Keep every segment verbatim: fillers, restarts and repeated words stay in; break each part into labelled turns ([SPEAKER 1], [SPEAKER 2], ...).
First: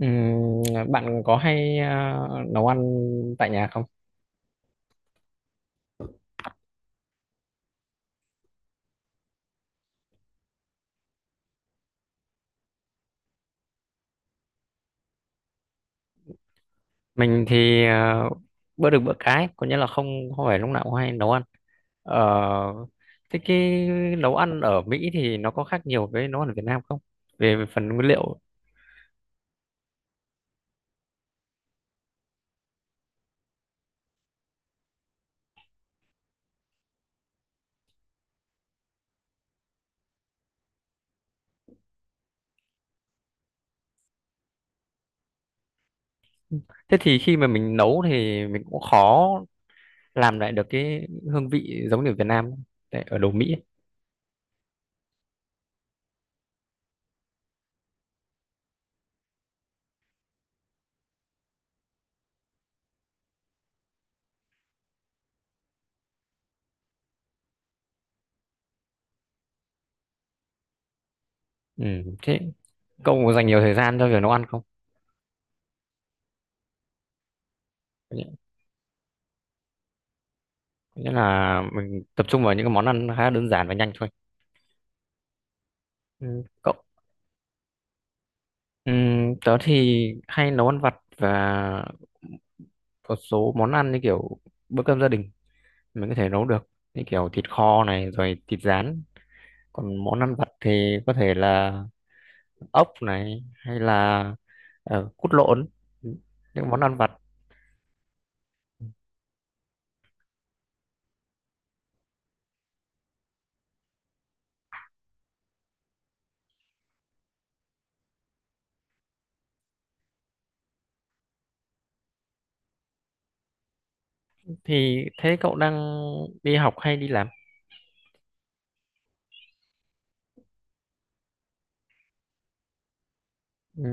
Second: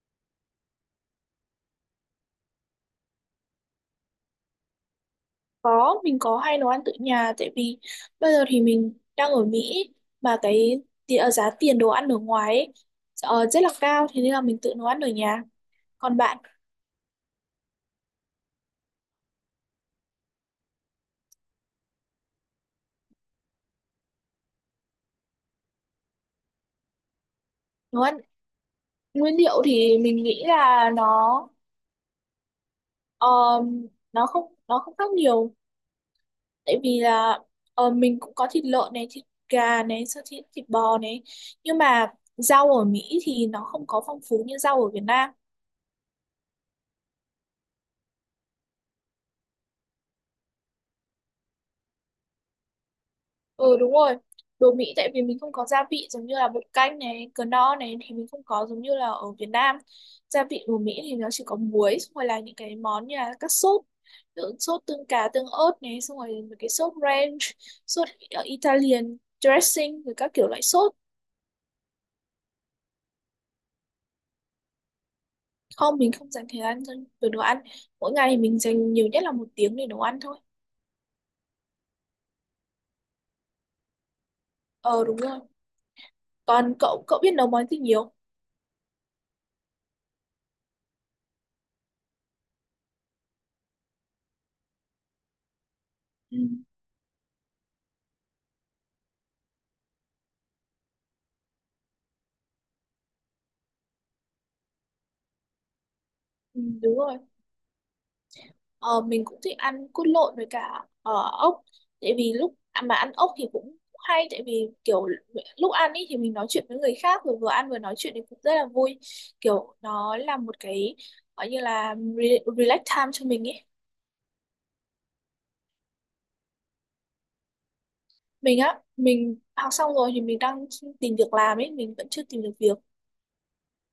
[SPEAKER 1] Ừm, Bạn có hay à, nấu ăn tại nhà không?
[SPEAKER 2] Có, mình có hay nấu ăn tự nhà tại vì bây giờ thì mình đang ở Mỹ mà cái ti- ờ, giá tiền đồ ăn ở ngoài ấy, ờ, rất là cao thế nên là mình tự nấu ăn ở nhà. Còn bạn
[SPEAKER 1] Mình thì à, bữa được bữa cái, có nghĩa là không không phải lúc nào cũng hay nấu ăn. Ờ, Thế cái nấu ăn ở Mỹ thì nó có khác nhiều với nấu ăn ở Việt Nam không? Về, về phần
[SPEAKER 2] nấu
[SPEAKER 1] nguyên
[SPEAKER 2] ăn
[SPEAKER 1] liệu.
[SPEAKER 2] nguyên liệu thì mình nghĩ là nó ờ, nó không nó không khác nhiều tại vì là ờ, mình cũng có thịt lợn này, thịt gà này, xong thịt thịt bò này, nhưng mà rau ở Mỹ thì nó không có phong phú như rau ở Việt Nam.
[SPEAKER 1] Thế thì khi mà mình nấu thì mình cũng khó làm lại được cái hương vị giống như ở Việt Nam tại ở đồ Mỹ ấy.
[SPEAKER 2] Ừ, đúng rồi, đồ Mỹ tại vì mình không có gia vị giống như là bột canh này, cờ no này thì mình không có giống như là ở Việt Nam. Gia vị đồ Mỹ thì nó chỉ có muối, xong rồi là những cái món như là các sốt, ví dụ sốt tương cá, tương ớt này, xong rồi mấy cái sốt ranch, sốt ờ, Italian dressing rồi các kiểu loại sốt.
[SPEAKER 1] Ừm, thế cậu có dành nhiều thời gian cho việc nấu ăn không?
[SPEAKER 2] Không, mình không dành thời gian dành về đồ ăn, mỗi
[SPEAKER 1] Có nghĩa
[SPEAKER 2] ngày thì mình dành nhiều nhất là một tiếng để nấu ăn thôi.
[SPEAKER 1] có nghĩa là mình tập trung vào những cái món ăn khá đơn giản và nhanh thôi.
[SPEAKER 2] Ờ, đúng rồi.
[SPEAKER 1] Ừ, cậu
[SPEAKER 2] Còn cậu cậu biết nấu món gì nhiều?
[SPEAKER 1] Ừm, tớ thì hay nấu ăn vặt và một số món ăn như kiểu bữa cơm gia đình mình có thể
[SPEAKER 2] Ừ.
[SPEAKER 1] nấu được, như kiểu thịt kho này rồi thịt rán, còn món ăn vặt thì có thể là ốc này hay là ờ, cút lộn,
[SPEAKER 2] Ừ,
[SPEAKER 1] những món
[SPEAKER 2] đúng
[SPEAKER 1] ăn vặt.
[SPEAKER 2] rồi. Ờ, mình cũng thích ăn cút lộn với cả ờ, ốc, tại vì lúc à, mà ăn ốc thì cũng hay, tại vì kiểu lúc ăn ý thì mình nói chuyện với người khác, rồi vừa ăn vừa nói chuyện thì cũng rất là vui, kiểu nó là một cái gọi như là re- relax time cho mình ấy.
[SPEAKER 1] Thì thế cậu đang đi học hay đi làm?
[SPEAKER 2] Mình á, mình học xong rồi thì mình đang tìm việc làm ấy, mình vẫn chưa tìm được việc.
[SPEAKER 1] Ừm,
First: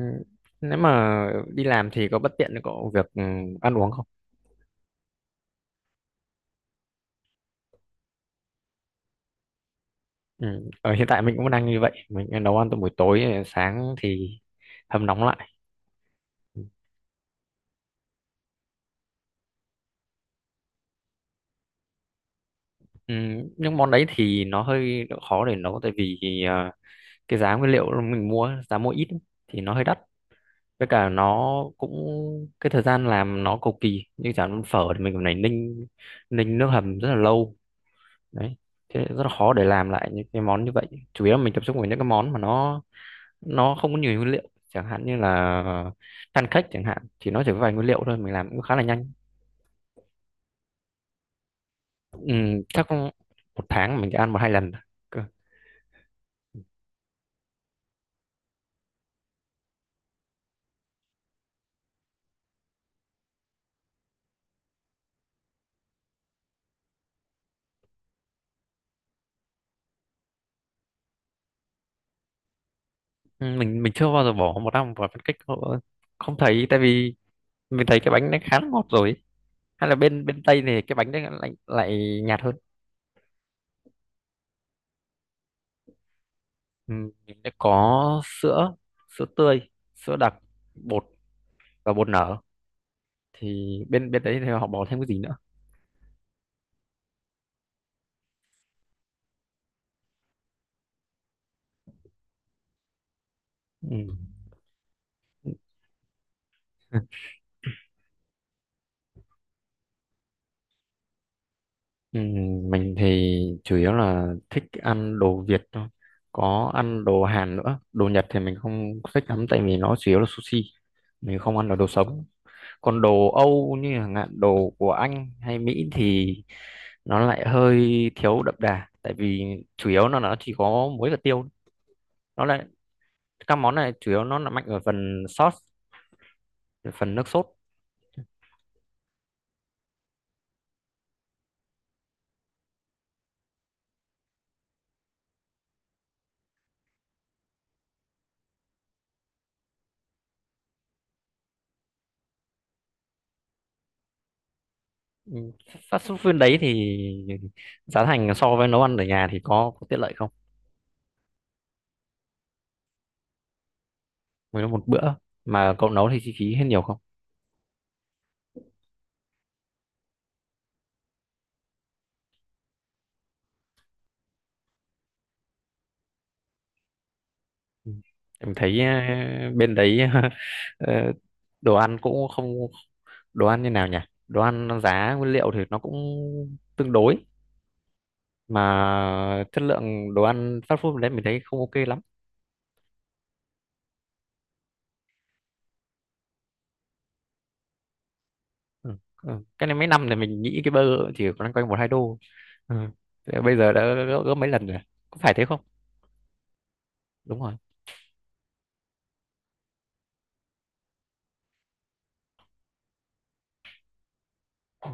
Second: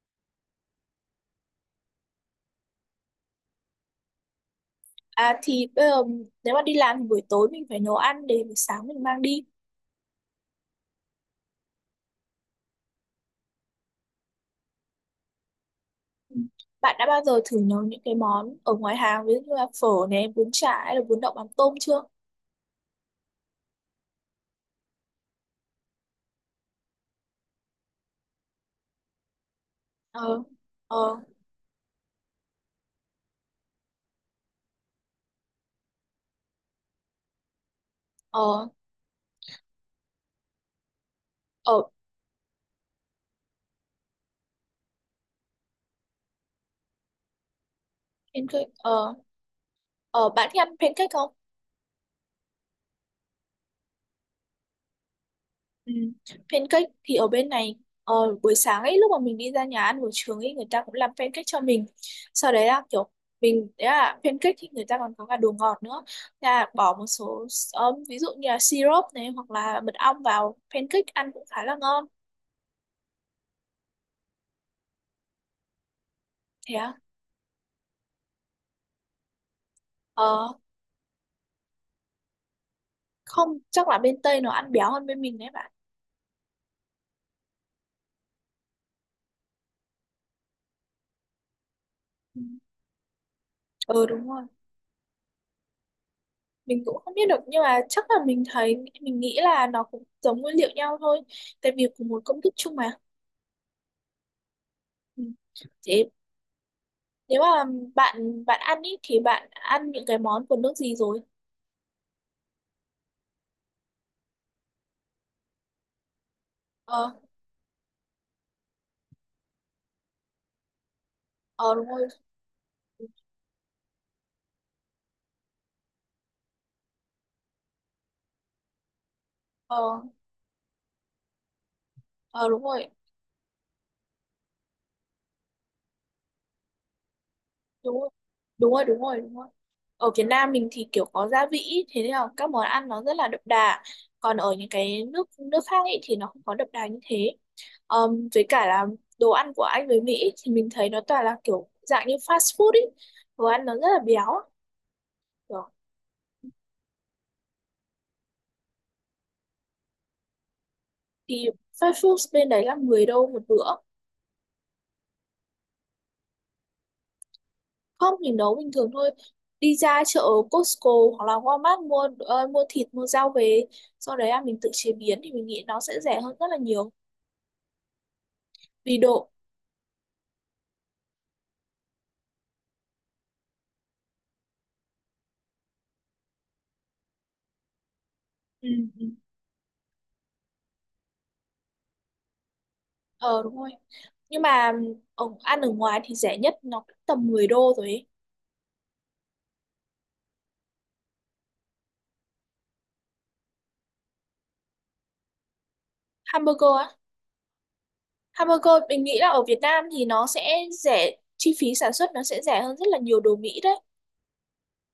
[SPEAKER 1] Nếu mà đi làm thì có bất tiện cho cậu việc ừm, ăn uống không?
[SPEAKER 2] À thì bây giờ nếu mà đi làm thì buổi tối mình phải nấu ăn để buổi sáng mình mang đi.
[SPEAKER 1] Ừm, ở hiện tại mình cũng đang như vậy, mình nấu ăn từ buổi tối, ờ, sáng thì hâm nóng lại.
[SPEAKER 2] Ừ. Bạn đã bao giờ thử nấu những cái món ở ngoài hàng ví dụ như là phở này, bún chả hay là bún đậu mắm tôm chưa?
[SPEAKER 1] Ừ, nhưng món đấy thì nó hơi khó để nấu tại vì à, cái giá nguyên liệu mình mua, giá mua ít ấy, thì nó hơi đắt.
[SPEAKER 2] Ờ,
[SPEAKER 1] Với
[SPEAKER 2] ờ,
[SPEAKER 1] cả nó cũng cái thời gian làm nó cầu kỳ, như chả món phở thì mình còn phải ninh ninh nước hầm rất là lâu đấy.
[SPEAKER 2] ờ,
[SPEAKER 1] Thế rất là khó để làm lại những cái món như vậy, chủ yếu là mình tập trung vào
[SPEAKER 2] ở
[SPEAKER 1] những cái món mà nó nó không có nhiều nguyên liệu, chẳng hạn như là pancake, chẳng hạn thì nó chỉ có vài nguyên liệu thôi, mình làm cũng
[SPEAKER 2] pancake,
[SPEAKER 1] khá là nhanh.
[SPEAKER 2] ờ, ờ, bạn thích ăn pancake không?
[SPEAKER 1] Ừ, chắc một tháng mình chỉ ăn một hai lần.
[SPEAKER 2] Ừ. Pancake thì ở bên này, ờ, buổi sáng ấy lúc mà mình đi ra nhà ăn buổi trường ấy người ta cũng làm pancake cho mình. Sau đấy là kiểu mình đấy là pancake thì người ta còn có cả đồ ngọt nữa. Thế là bỏ một số, ờ, ví dụ như là syrup này hoặc là mật ong vào pancake ăn cũng khá là ngon.
[SPEAKER 1] Ừ, mình mình chưa bao giờ bỏ một năm vào phân cách hộ- không thấy,
[SPEAKER 2] Thế
[SPEAKER 1] tại
[SPEAKER 2] à?
[SPEAKER 1] vì mình thấy cái bánh nó khá là ngọt rồi, hay là bên bên
[SPEAKER 2] Ờ,
[SPEAKER 1] Tây này cái bánh nó lại lại nhạt hơn.
[SPEAKER 2] không, chắc là bên Tây nó ăn béo hơn bên mình đấy bạn.
[SPEAKER 1] Ừ, mình đã có sữa sữa tươi, sữa đặc, bột và bột nở,
[SPEAKER 2] Ừ.
[SPEAKER 1] thì
[SPEAKER 2] Ừ,
[SPEAKER 1] bên bên
[SPEAKER 2] đúng
[SPEAKER 1] đấy
[SPEAKER 2] rồi,
[SPEAKER 1] thì họ bỏ thêm cái gì nữa?
[SPEAKER 2] mình cũng không biết được nhưng mà chắc là mình thấy mình nghĩ là nó cũng giống nguyên liệu nhau thôi, tại vì cùng một công thức chung mà.
[SPEAKER 1] Ừ.
[SPEAKER 2] Ừ. Thế nếu mà bạn bạn ăn ý thì bạn ăn những cái món của nước gì rồi?
[SPEAKER 1] Ừ, mình thì chủ yếu là thích ăn đồ Việt thôi, có ăn
[SPEAKER 2] ờ
[SPEAKER 1] đồ Hàn nữa. Đồ Nhật thì mình không thích lắm tại vì nó chủ yếu là sushi, mình không ăn được
[SPEAKER 2] ờ đúng
[SPEAKER 1] đồ
[SPEAKER 2] rồi.
[SPEAKER 1] sống. Còn đồ Âu như chẳng hạn đồ của Anh hay Mỹ thì nó lại hơi thiếu đậm đà, tại vì chủ
[SPEAKER 2] ờ
[SPEAKER 1] yếu nó nó chỉ có muối và tiêu, nó
[SPEAKER 2] ờ đúng
[SPEAKER 1] lại
[SPEAKER 2] rồi,
[SPEAKER 1] các món này chủ yếu nó là mạnh ở phần sauce, phần nước sốt.
[SPEAKER 2] đúng rồi đúng rồi đúng rồi đúng rồi ở Việt Nam mình thì kiểu có gia vị ý, thế nên là các món ăn nó rất là đậm đà, còn ở những cái nước nước khác ấy thì nó không có đậm đà như thế. Ờm, với cả là đồ ăn của Anh với Mỹ ý, thì mình thấy nó toàn là kiểu dạng như fast food ấy, đồ ăn nó rất là béo
[SPEAKER 1] Ừ,
[SPEAKER 2] kiểu,
[SPEAKER 1] fast food bên đấy thì giá thành so với nấu ăn ở nhà thì có, có tiện lợi không?
[SPEAKER 2] thì fast food bên đấy là mười đô một bữa.
[SPEAKER 1] Với một bữa mà cậu nấu thì chi phí hết nhiều không?
[SPEAKER 2] Không, mình nấu bình thường thôi, đi ra chợ Costco hoặc là Walmart mua ờ, mua thịt mua rau về, sau đấy là mình tự chế biến thì mình nghĩ nó sẽ rẻ hơn rất là nhiều.
[SPEAKER 1] Ừ. Em thấy
[SPEAKER 2] Vì đồ.
[SPEAKER 1] à, bên đấy ờ, đồ ăn cũng không đồ ăn như nào nhỉ? Đồ ăn, nó giá nguyên liệu thì nó cũng tương đối,
[SPEAKER 2] Ừ. Ừ.
[SPEAKER 1] mà chất lượng đồ ăn fast food đấy mình thấy không ok lắm.
[SPEAKER 2] Ờ đúng rồi. Nhưng mà ở, ăn ở ngoài thì rẻ nhất nó cũng tầm mười đô rồi ấy.
[SPEAKER 1] Ừ. Ừ. Cái này mấy năm thì mình nghĩ cái burger chỉ loanh quanh một hai đô. Ừ. Thế bây giờ đã gấp, gấp mấy lần rồi. Có phải thế không?
[SPEAKER 2] Hamburger á.
[SPEAKER 1] Đúng rồi.
[SPEAKER 2] Hamburger mình nghĩ là ở Việt Nam thì nó sẽ rẻ, chi phí sản xuất nó sẽ rẻ hơn rất là nhiều đồ Mỹ đấy.
[SPEAKER 1] Ừ.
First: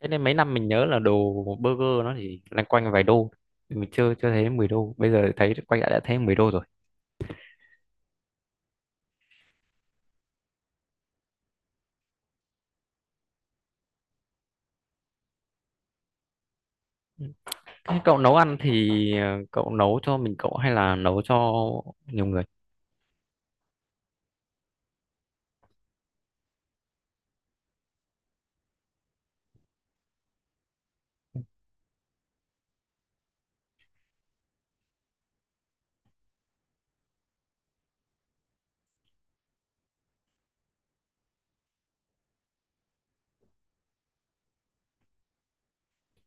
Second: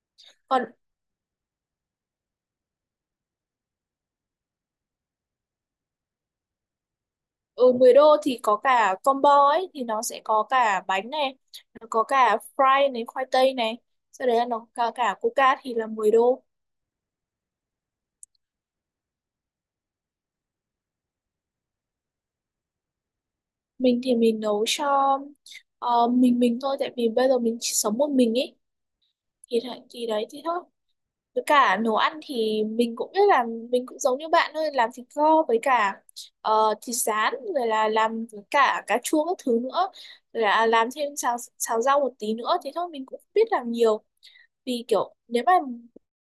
[SPEAKER 1] Thế nên mấy năm
[SPEAKER 2] Còn
[SPEAKER 1] mình nhớ là đồ burger nó chỉ loanh quanh vài đô. Mình chưa chưa thấy mười đô. Bây giờ thấy quay lại đã thấy mười đô rồi.
[SPEAKER 2] ở mười đô thì có cả combo ấy thì nó sẽ có cả bánh này, nó có cả fry này, khoai tây này. Sau đấy là nó có cả coca thì là mười đô.
[SPEAKER 1] Thế cậu nấu ăn thì ờ, cậu nấu cho mình cậu hay là nấu cho nhiều người?
[SPEAKER 2] Mình thì mình nấu cho ờ, mình mình thôi, tại vì bây giờ mình chỉ sống một mình ấy, thì thì đấy thì thôi. Với cả nấu ăn thì mình cũng biết là mình cũng giống như bạn thôi, làm thịt kho với cả ờ, thịt rán, rồi là làm với cả cà chua các thứ nữa, rồi là làm thêm xào xào rau một tí nữa thế thôi, mình cũng không biết làm nhiều, vì kiểu nếu mà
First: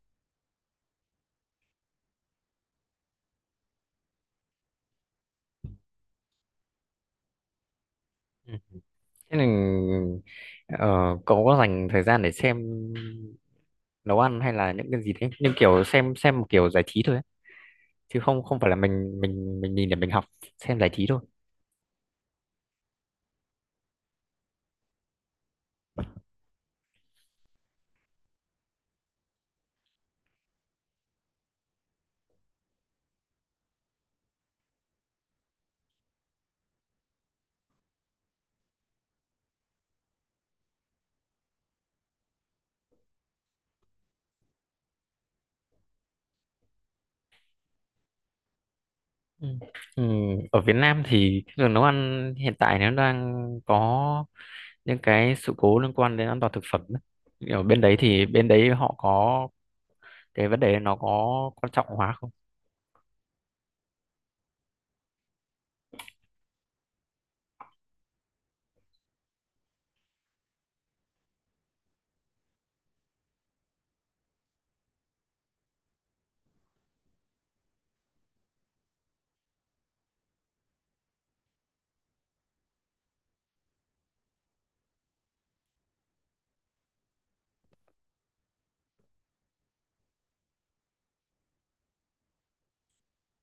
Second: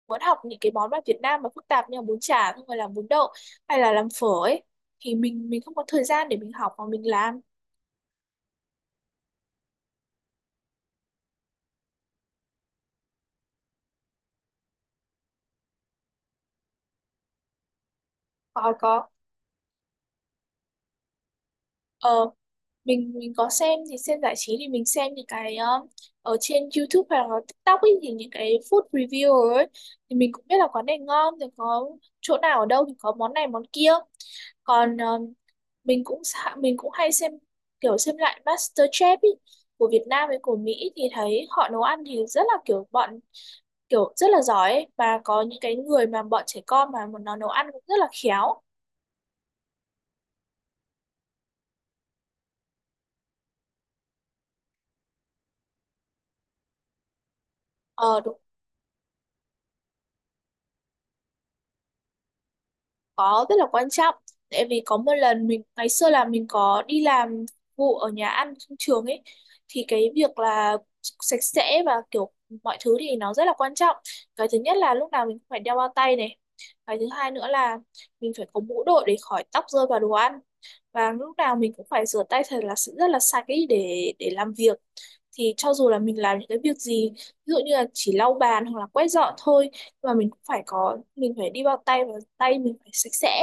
[SPEAKER 2] muốn học những cái món mà Việt Nam mà phức tạp như là bún chả không phải là bún đậu, hay là làm phở ấy, thì mình mình không có thời gian để mình học mà mình làm.
[SPEAKER 1] Ừ. Thế nên ờ, cậu có dành thời gian để xem nấu ăn hay là những cái gì thế? Nhưng kiểu xem xem một kiểu giải trí thôi ấy. Chứ không không phải
[SPEAKER 2] Có
[SPEAKER 1] là
[SPEAKER 2] có.
[SPEAKER 1] mình mình mình nhìn để mình học, xem giải trí thôi.
[SPEAKER 2] ờ mình mình có xem thì xem giải trí, thì mình xem những cái um, ở trên dúp hoặc là tíc tóc ấy, thì những cái food review ấy, thì mình cũng biết là quán này ngon thì có chỗ nào ở đâu thì có món này món kia. Còn um, mình cũng xạ- mình cũng hay xem kiểu xem lại mát tờ chép ý, của Việt Nam với của Mỹ thì thấy họ nấu ăn thì rất là kiểu bọn kiểu rất là giỏi ấy. Và có những cái người mà bọn trẻ con mà nó nấu ăn cũng rất là khéo.
[SPEAKER 1] Ừ. Ừ. Ở Việt Nam thì cái đường nấu ăn hiện tại nó đang có những cái sự cố liên quan đến an toàn thực phẩm ấy. Ở bên đấy
[SPEAKER 2] Ờ,
[SPEAKER 1] thì
[SPEAKER 2] đúng.
[SPEAKER 1] bên đấy họ có cái vấn đề nó có quan trọng hóa không?
[SPEAKER 2] Có, rất là quan trọng, tại vì có một lần mình ngày xưa là mình có đi làm vụ ở nhà ăn trong trường ấy, thì cái việc là sạch sẽ và kiểu mọi thứ thì nó rất là quan trọng. Cái thứ nhất là lúc nào mình cũng phải đeo bao tay này, cái thứ hai nữa là mình phải có mũ đội để khỏi tóc rơi vào đồ ăn, và lúc nào mình cũng phải rửa tay thật là rất là sạch ấy để để làm việc. Thì cho dù là mình làm những cái việc gì, ví dụ như là chỉ lau bàn hoặc là quét dọn thôi, mà mình cũng phải có mình phải đi bao tay và tay mình phải sạch sẽ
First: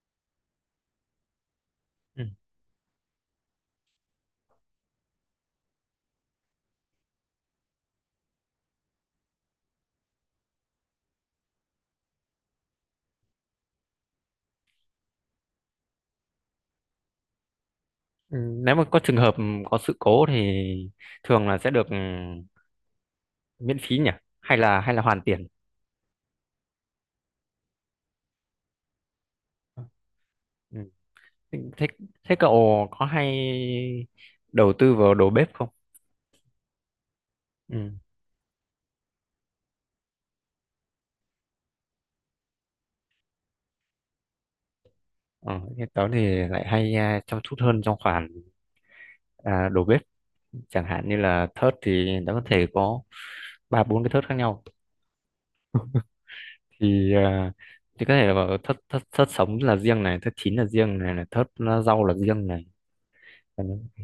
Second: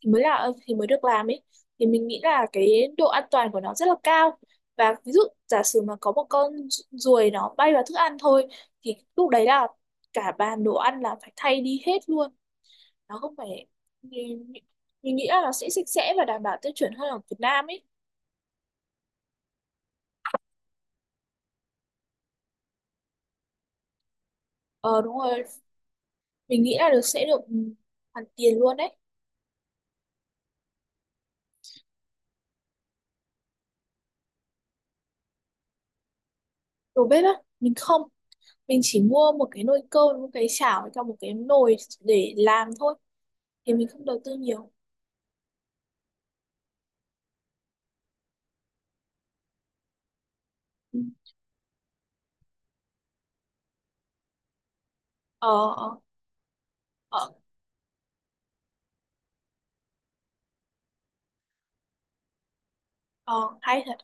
[SPEAKER 2] thì mới là thì mới được làm ấy. Thì mình nghĩ
[SPEAKER 1] Ừ.
[SPEAKER 2] là cái độ an toàn của nó rất là cao, và ví dụ giả sử mà có một con ruồi nó bay vào thức ăn thôi thì lúc đấy là cả bàn đồ ăn là phải thay đi hết luôn, nó không phải, mình, mình nghĩ là nó sẽ sạch sẽ và đảm bảo tiêu chuẩn hơn ở Việt Nam ấy.
[SPEAKER 1] Ừ, nếu mà có trường hợp có sự cố thì thường là sẽ được ừ, miễn phí nhỉ? Hay là hay là
[SPEAKER 2] Ờ, đúng
[SPEAKER 1] hoàn
[SPEAKER 2] rồi,
[SPEAKER 1] tiền?
[SPEAKER 2] mình nghĩ là được, sẽ được ừ, hoàn tiền luôn đấy.
[SPEAKER 1] Ừ. Thế, thế cậu có hay đầu tư vào đồ bếp không?
[SPEAKER 2] Đồ bếp á, mình
[SPEAKER 1] Ừ.
[SPEAKER 2] không, mình chỉ mua một cái nồi cơm, một cái chảo với một cái nồi để làm thôi, thì mình không đầu tư nhiều.
[SPEAKER 1] Ờ, Thế tớ thì lại hay à, chăm chút hơn trong khoản à, đồ bếp. Chẳng hạn như là thớt thì nó có thể có ba bốn cái thớt khác nhau.
[SPEAKER 2] Ờ.
[SPEAKER 1] Thì
[SPEAKER 2] Ờ.
[SPEAKER 1] à, thì có thể là bảo thớt thớt thớt sống là riêng này, thớt chín là riêng này, là thớt rau là riêng này.
[SPEAKER 2] Ờ, hay thật.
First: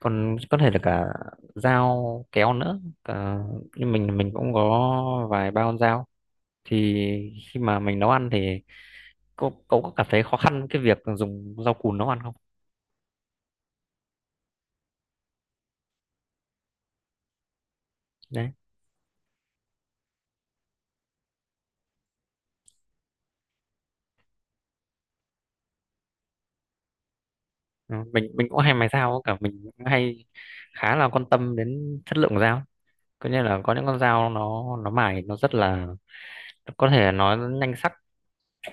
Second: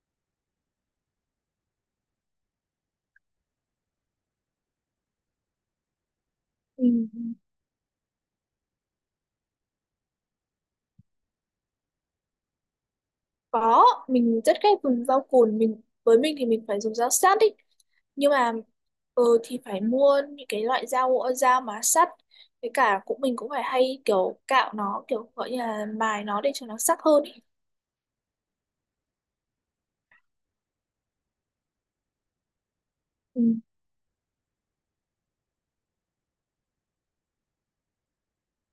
[SPEAKER 1] Còn có thể là cả dao kéo nữa cả, nhưng mình mình cũng có vài ba con dao. Thì
[SPEAKER 2] Ừ.
[SPEAKER 1] khi mà mình nấu ăn thì cậu cậu có cảm thấy khó khăn cái việc dùng dao cùn nấu ăn không?
[SPEAKER 2] Có, mình rất ghét dùng rau cùn, mình với mình thì mình phải dùng dao sắt ý, nhưng
[SPEAKER 1] Đấy.
[SPEAKER 2] mà ờ thì phải mua những cái loại dao dao mà sắt, với cả cũng mình cũng phải hay kiểu cạo nó kiểu gọi như là mài nó để cho nó sắc hơn ý.
[SPEAKER 1] Ừ, mình mình cũng hay mài dao cả, mình cũng hay khá là quan tâm đến chất lượng của dao, có nghĩa
[SPEAKER 2] Ừ.
[SPEAKER 1] là có những con dao nó nó mài nó rất là có thể nó nhanh sắc,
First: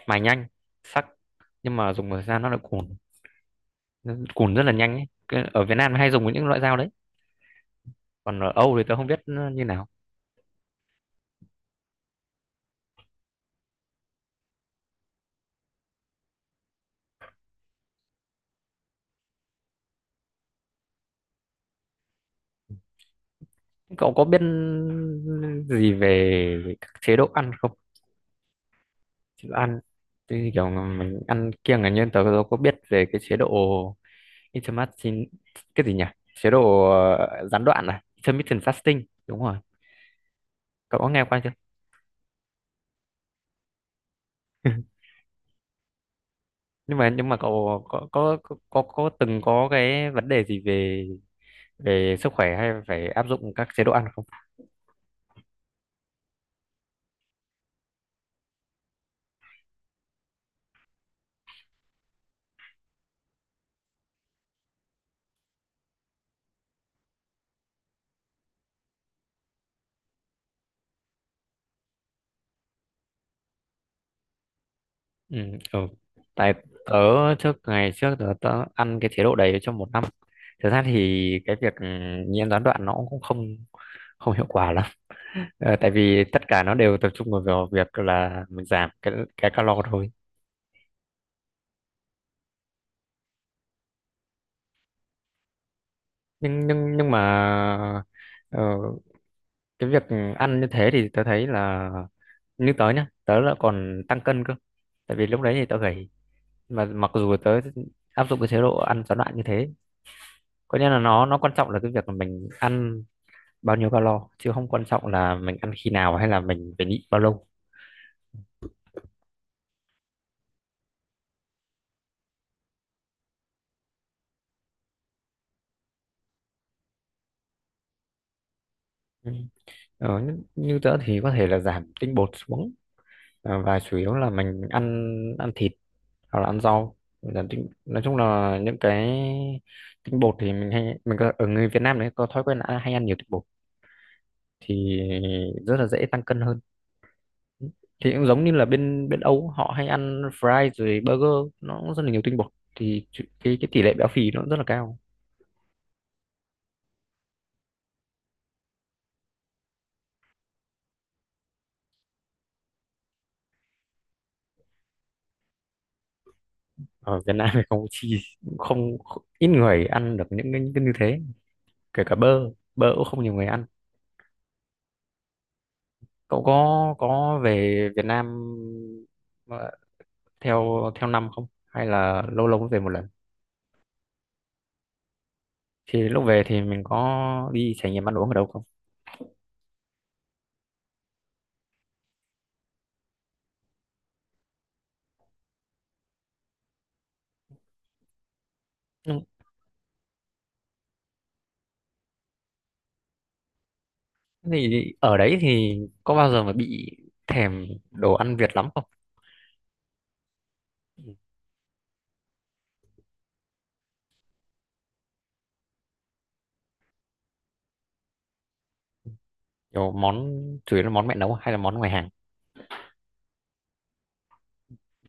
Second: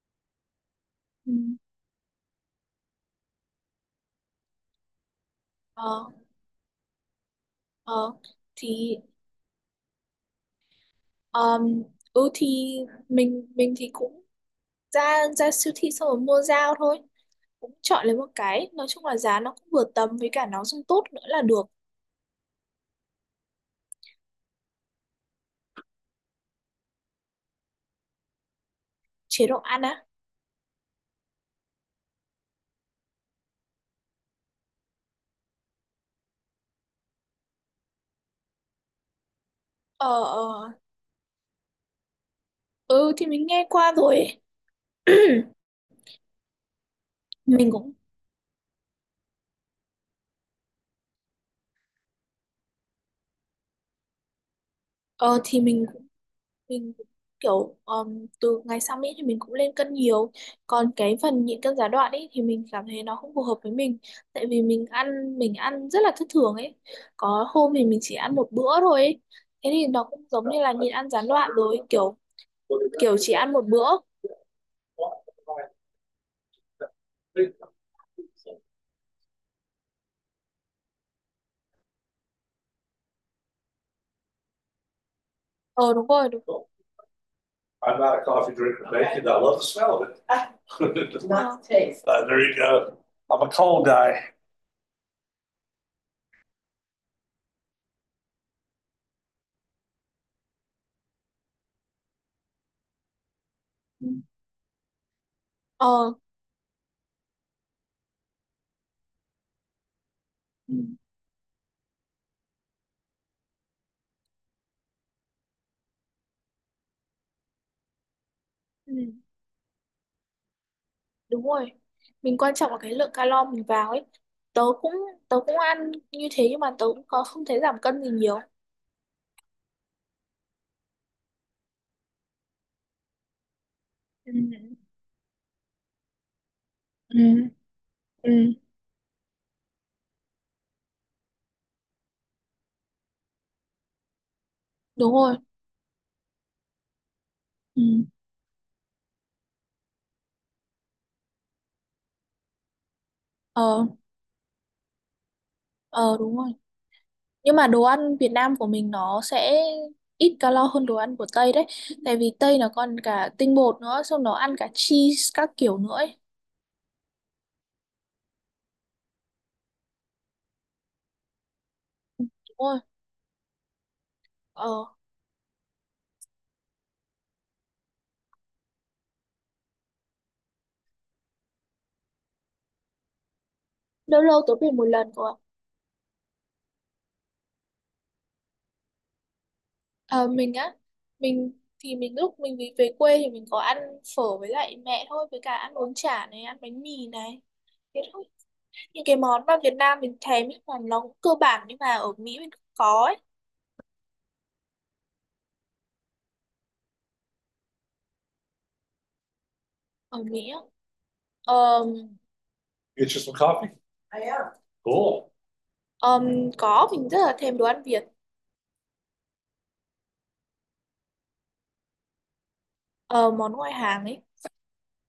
[SPEAKER 1] mài nhanh, sắc,
[SPEAKER 2] Ừ.
[SPEAKER 1] nhưng mà dùng một thời gian nó lại cùn, nó cùn rất là nhanh ấy. Cái- ở Việt Nam
[SPEAKER 2] ờ
[SPEAKER 1] hay dùng những loại dao đấy,
[SPEAKER 2] ờ
[SPEAKER 1] còn ở Âu thì tôi
[SPEAKER 2] thì
[SPEAKER 1] không biết như nào.
[SPEAKER 2] um, ừ thì mình mình thì cũng ra ra siêu thị xong rồi mua dao thôi, cũng chọn lấy một cái, nói chung là giá nó cũng vừa tầm với cả nó dùng tốt nữa là được.
[SPEAKER 1] Cậu có biết gì về, về các chế độ ăn không?
[SPEAKER 2] Chế
[SPEAKER 1] Chế độ
[SPEAKER 2] độ
[SPEAKER 1] ăn
[SPEAKER 2] ăn á?
[SPEAKER 1] thì kiểu mình ăn kiêng là nhân, tớ tớ có biết về cái chế độ intermittent, cái gì nhỉ, chế độ ờ, gián đoạn, à, intermittent fasting, đúng rồi.
[SPEAKER 2] Ờ ờ,
[SPEAKER 1] Cậu có nghe qua chưa?
[SPEAKER 2] ừ thì mình nghe qua rồi ấy.
[SPEAKER 1] nhưng mà nhưng mà
[SPEAKER 2] Mình
[SPEAKER 1] cậu
[SPEAKER 2] cũng
[SPEAKER 1] có có có có, có từng có cái vấn đề gì về về sức khỏe hay phải áp dụng các chế độ ăn không?
[SPEAKER 2] ờ thì mình cũng- mình cũng kiểu ờm, từ ngày sang Mỹ thì mình cũng lên cân nhiều, còn cái phần nhịn cân gián đoạn ấy thì mình cảm thấy nó không phù hợp với mình, tại vì mình ăn mình ăn rất là thất thường ấy, có hôm thì mình chỉ ăn một bữa thôi ấy. Thế thì nó cũng giống như là nhịn ăn gián đoạn rồi, kiểu kiểu chỉ ăn một bữa.
[SPEAKER 1] Ừ, ừ. Tại tớ trước ngày trước tớ, tớ ăn cái chế độ đấy trong một năm. Thực ra thì cái việc ừ, nhiễm gián đoạn nó cũng không không hiệu quả lắm. Ờ, tại
[SPEAKER 2] Ờ đúng
[SPEAKER 1] vì
[SPEAKER 2] rồi, đúng
[SPEAKER 1] tất cả
[SPEAKER 2] rồi.
[SPEAKER 1] nó đều tập trung vào việc
[SPEAKER 2] I'm not a
[SPEAKER 1] là
[SPEAKER 2] coffee
[SPEAKER 1] mình
[SPEAKER 2] drinker,
[SPEAKER 1] giảm cái
[SPEAKER 2] bacon. I
[SPEAKER 1] cái
[SPEAKER 2] love the
[SPEAKER 1] calo
[SPEAKER 2] smell of
[SPEAKER 1] thôi.
[SPEAKER 2] it. Not the taste. Uh, there you go. I'm a cold guy.
[SPEAKER 1] Nhưng nhưng nhưng mà ờ, cái việc ăn như thế thì tớ thấy là, như tớ nhá, tớ là còn tăng cân cơ. Tại vì lúc đấy thì tớ gầy,
[SPEAKER 2] Ờ,
[SPEAKER 1] mà mặc dù tớ áp dụng cái chế độ ăn gián đoạn như thế, có nghĩa là nó nó quan trọng là cái việc là mình ăn bao nhiêu calo, chứ không quan trọng là mình ăn khi nào hay là mình phải nhịn bao lâu.
[SPEAKER 2] ừ, đúng rồi. Mình quan trọng là cái lượng calo mình vào ấy. Tớ cũng tớ cũng ăn như thế nhưng mà tớ cũng có không thấy giảm cân gì nhiều.
[SPEAKER 1] Ừ. ờ, như như tớ thì có thể là giảm tinh bột xuống, ờ, và chủ yếu là
[SPEAKER 2] Ừ,
[SPEAKER 1] mình ăn ăn thịt hoặc là ăn rau,
[SPEAKER 2] ừ,
[SPEAKER 1] giảm tinh nói chung
[SPEAKER 2] ừ,
[SPEAKER 1] là những cái tinh bột thì mình hay mình có, ở người Việt Nam đấy có thói quen là hay ăn nhiều tinh bột, thì
[SPEAKER 2] đúng rồi.
[SPEAKER 1] rất là dễ tăng cân hơn.
[SPEAKER 2] Ừ,
[SPEAKER 1] Thì cũng giống như là bên bên Âu họ hay ăn fry rồi burger, nó cũng rất là nhiều tinh bột, thì cái cái tỷ
[SPEAKER 2] ờ,
[SPEAKER 1] lệ béo phì nó cũng rất là cao.
[SPEAKER 2] ờ đúng rồi. Nhưng mà đồ ăn Việt Nam của mình nó sẽ ít calo hơn đồ ăn của Tây đấy. Tại vì Tây nó còn cả tinh bột nữa, xong nó ăn cả cheese các kiểu nữa ấy.
[SPEAKER 1] Ở Việt Nam thì không chi không ít người ăn được những cái, những cái như thế, kể cả bơ.
[SPEAKER 2] Đúng rồi.
[SPEAKER 1] Bơ cũng không nhiều người ăn.
[SPEAKER 2] Ờ,
[SPEAKER 1] Cậu có có về Việt Nam ờ, theo theo năm không, hay là lâu lâu mới về một lần?
[SPEAKER 2] lâu lâu tớ về một lần cơ ạ.
[SPEAKER 1] Thì lúc về thì mình có đi trải nghiệm ăn uống ở đâu không?
[SPEAKER 2] Ờ, mình á, mình thì mình lúc mình đi về quê thì mình có ăn phở với lại mẹ thôi, với cả ăn bún chả này, ăn bánh mì này. Thế thôi. Những
[SPEAKER 1] Ừ,
[SPEAKER 2] cái món mà Việt Nam mình thèm ấy mà nó cũng cơ bản, nhưng mà ở Mỹ mình không có ấy.
[SPEAKER 1] thì ở đấy thì có bao giờ mà bị thèm đồ ăn Việt lắm không?
[SPEAKER 2] Ở Mỹ á.
[SPEAKER 1] Ừ,
[SPEAKER 2] Ờ, Get you some coffee. I am. Cool. Ờm, có, mình rất là thèm đồ ăn Việt.
[SPEAKER 1] kiểu món chủ yếu là món mẹ nấu hay là món ngoài hàng,
[SPEAKER 2] Ờ, món ngoại hàng ấy,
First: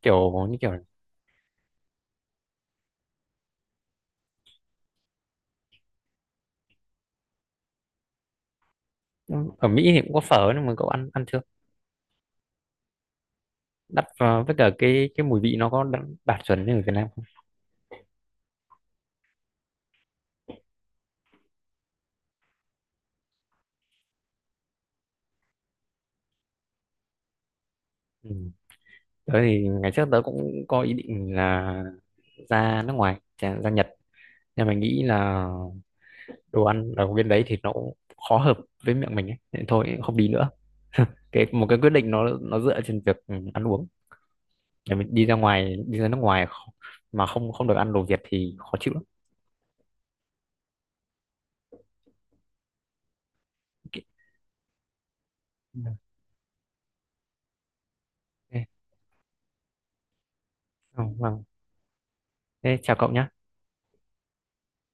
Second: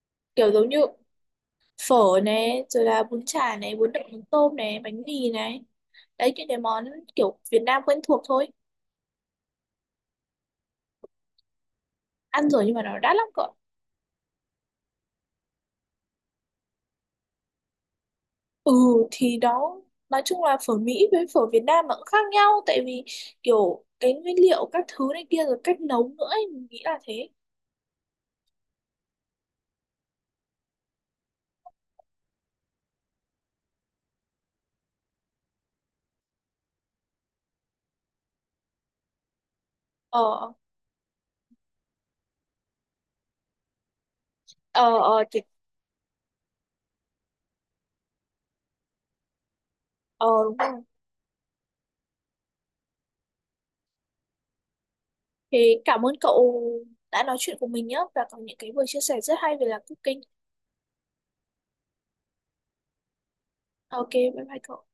[SPEAKER 1] kiểu
[SPEAKER 2] kiểu
[SPEAKER 1] như
[SPEAKER 2] giống
[SPEAKER 1] kiểu
[SPEAKER 2] như phở này rồi là bún chả này, bún đậu mắm tôm này, bánh mì này, đấy những cái món kiểu Việt Nam quen thuộc thôi.
[SPEAKER 1] ở Mỹ thì cũng có phở nhưng mà cậu ăn ăn chưa?
[SPEAKER 2] Ăn rồi nhưng mà nó đắt lắm cơ.
[SPEAKER 1] Đắt vào, với cả cái cái mùi vị nó có đạt, đạt chuẩn như ở Việt Nam không?
[SPEAKER 2] Ừ thì đó, nói chung là phở Mỹ với phở Việt Nam nó cũng khác nhau, tại vì kiểu cái nguyên liệu các thứ này kia rồi cách nấu nữa ấy, mình nghĩ là thế.
[SPEAKER 1] Ừ. Tớ thì ngày trước tớ cũng có ý định là ra nước ngoài, chà- ra Nhật. Nhưng mà nghĩ là đồ ăn ở bên đấy thì nó cũng khó hợp với miệng mình ấy. Thế thôi không đi nữa.
[SPEAKER 2] ờ
[SPEAKER 1] Cái một cái quyết định, nó nó dựa trên việc ừ, ăn uống. Để
[SPEAKER 2] ờ
[SPEAKER 1] mình
[SPEAKER 2] ờ
[SPEAKER 1] đi ra
[SPEAKER 2] thì
[SPEAKER 1] ngoài, đi ra nước ngoài kh- mà không không được ăn đồ Việt thì khó chịu lắm.
[SPEAKER 2] ờ đúng rồi,
[SPEAKER 1] Ok.
[SPEAKER 2] thì
[SPEAKER 1] Ừ.
[SPEAKER 2] cảm ơn cậu đã nói chuyện cùng mình nhé và có những cái vừa chia sẻ rất hay về là cooking.
[SPEAKER 1] Ừ, vâng. Thế chào cậu nhé.
[SPEAKER 2] Ok, bye bye cậu.